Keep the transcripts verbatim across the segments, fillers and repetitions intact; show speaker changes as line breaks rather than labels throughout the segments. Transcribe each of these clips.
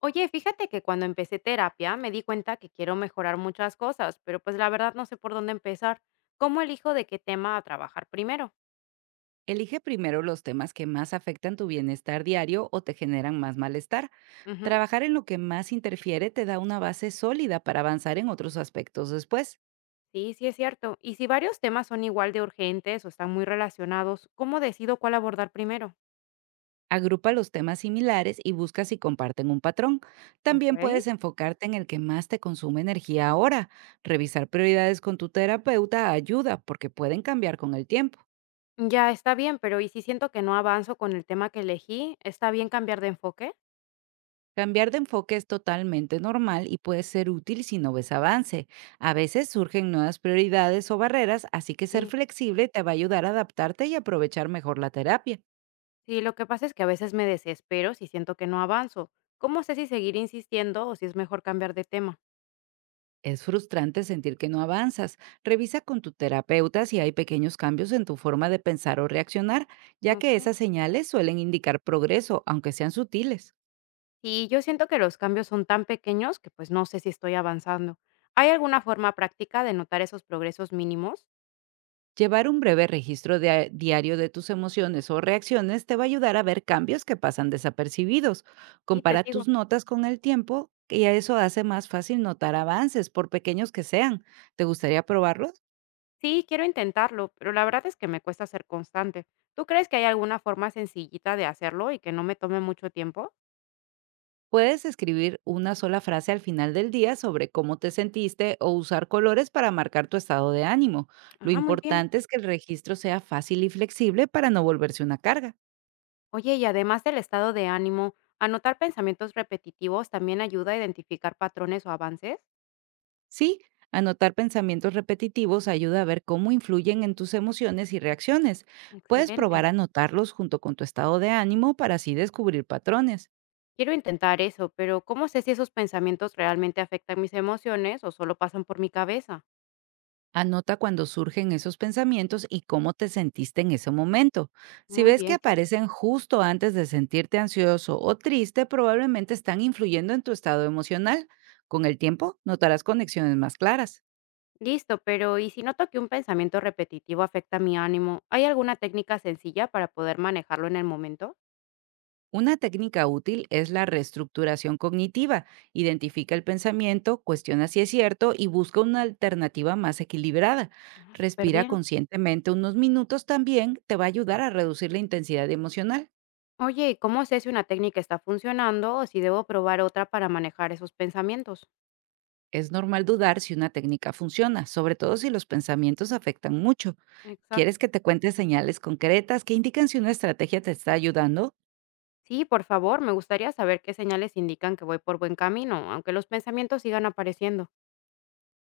Oye, fíjate que cuando empecé terapia me di cuenta que quiero mejorar muchas cosas, pero pues la verdad no sé por dónde empezar. ¿Cómo elijo de qué tema a trabajar primero?
Elige primero los temas que más afectan tu bienestar diario o te generan más malestar.
Ujú.
Trabajar en lo que más interfiere te da una base sólida para avanzar en otros aspectos después.
Sí, sí es cierto. Y si varios temas son igual de urgentes o están muy relacionados, ¿cómo decido cuál abordar primero?
Agrupa los temas similares y busca si comparten un patrón. También
Ok.
puedes enfocarte en el que más te consume energía ahora. Revisar prioridades con tu terapeuta ayuda porque pueden cambiar con el tiempo.
Ya está bien, pero ¿y si siento que no avanzo con el tema que elegí? ¿Está bien cambiar de enfoque?
Cambiar de enfoque es totalmente normal y puede ser útil si no ves avance. A veces surgen nuevas prioridades o barreras, así que ser
Sí.
flexible te va a ayudar a adaptarte y aprovechar mejor la terapia.
Sí, lo que pasa es que a veces me desespero si siento que no avanzo. ¿Cómo sé si seguir insistiendo o si es mejor cambiar de tema?
Es frustrante sentir que no avanzas. Revisa con tu terapeuta si hay pequeños cambios en tu forma de pensar o reaccionar, ya
Ok.
que esas señales suelen indicar progreso, aunque sean sutiles.
Y yo siento que los cambios son tan pequeños que pues no sé si estoy avanzando. ¿Hay alguna forma práctica de notar esos progresos mínimos?
Llevar un breve registro dia- diario de tus emociones o reacciones te va a ayudar a ver cambios que pasan desapercibidos.
Sí, te
Compara tus
sigo.
notas con el tiempo y eso hace más fácil notar avances, por pequeños que sean. ¿Te gustaría probarlos?
Sí, quiero intentarlo, pero la verdad es que me cuesta ser constante. ¿Tú crees que hay alguna forma sencillita de hacerlo y que no me tome mucho tiempo?
Puedes escribir una sola frase al final del día sobre cómo te sentiste o usar colores para marcar tu estado de ánimo. Lo
Ah, muy bien.
importante es que el registro sea fácil y flexible para no volverse una carga.
Oye, y además del estado de ánimo, ¿anotar pensamientos repetitivos también ayuda a identificar patrones o avances?
Sí, anotar pensamientos repetitivos ayuda a ver cómo influyen en tus emociones y reacciones. Puedes
Excelente.
probar a anotarlos junto con tu estado de ánimo para así descubrir patrones.
Quiero intentar eso, pero ¿cómo sé si esos pensamientos realmente afectan mis emociones o solo pasan por mi cabeza?
Anota cuando surgen esos pensamientos y cómo te sentiste en ese momento. Si
Muy
ves que
bien, sí.
aparecen justo antes de sentirte ansioso o triste, probablemente están influyendo en tu estado emocional. Con el tiempo, notarás conexiones más claras.
Listo, pero ¿y si noto que un pensamiento repetitivo afecta mi ánimo? ¿Hay alguna técnica sencilla para poder manejarlo en el momento?
Una técnica útil es la reestructuración cognitiva. Identifica el pensamiento, cuestiona si es cierto y busca una alternativa más equilibrada.
Ah, súper
Respira
bien.
conscientemente unos minutos también, te va a ayudar a reducir la intensidad emocional.
Oye, ¿y cómo sé si una técnica está funcionando o si debo probar otra para manejar esos pensamientos?
Es normal dudar si una técnica funciona, sobre todo si los pensamientos afectan mucho. ¿Quieres
Exacto.
que te cuente señales concretas que indican si una estrategia te está ayudando?
Sí, por favor, me gustaría saber qué señales indican que voy por buen camino, aunque los pensamientos sigan apareciendo.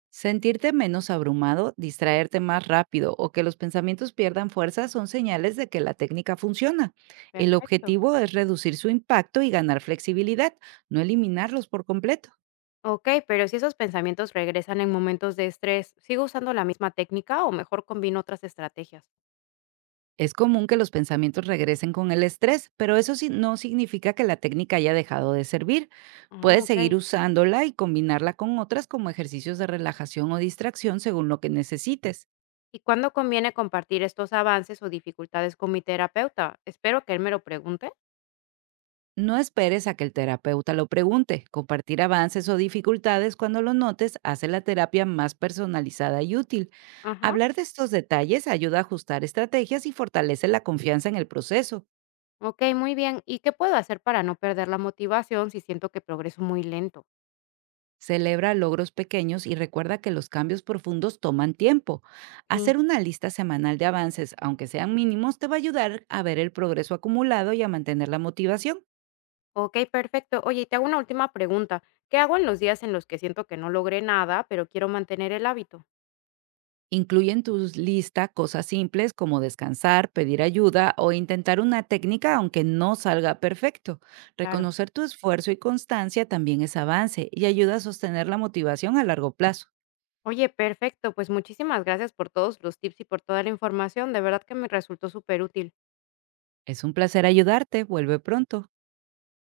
Sentirte menos abrumado, distraerte más rápido o que los pensamientos pierdan fuerza son señales de que la técnica funciona. El
Perfecto.
objetivo es reducir su impacto y ganar flexibilidad, no eliminarlos por completo.
Ok, pero si esos pensamientos regresan en momentos de estrés, ¿sigo usando la misma técnica o mejor combino otras estrategias?
Es común que los pensamientos regresen con el estrés, pero eso sí- no significa que la técnica haya dejado de servir.
Ah,
Puedes
ok.
seguir usándola y combinarla con otras como ejercicios de relajación o distracción según lo que necesites.
¿Y cuándo conviene compartir estos avances o dificultades con mi terapeuta? Espero que él me lo pregunte.
No esperes a que el terapeuta lo pregunte. Compartir avances o dificultades cuando lo notes hace la terapia más personalizada y útil.
Ajá.
Hablar de estos detalles ayuda a ajustar estrategias y fortalece la confianza en el proceso.
Ok, muy bien. ¿Y qué puedo hacer para no perder la motivación si siento que progreso muy lento?
Celebra logros pequeños y recuerda que los cambios profundos toman tiempo. Hacer
Sí.
una lista semanal de avances, aunque sean mínimos, te va a ayudar a ver el progreso acumulado y a mantener la motivación.
Ok, perfecto. Oye, y te hago una última pregunta. ¿Qué hago en los días en los que siento que no logré nada, pero quiero mantener el hábito?
Incluye en tu lista cosas simples como descansar, pedir ayuda o intentar una técnica aunque no salga perfecto.
Claro.
Reconocer tu esfuerzo y constancia también es avance y ayuda a sostener la motivación a largo plazo.
Oye, perfecto. Pues muchísimas gracias por todos los tips y por toda la información. De verdad que me resultó súper útil.
Es un placer ayudarte. Vuelve pronto.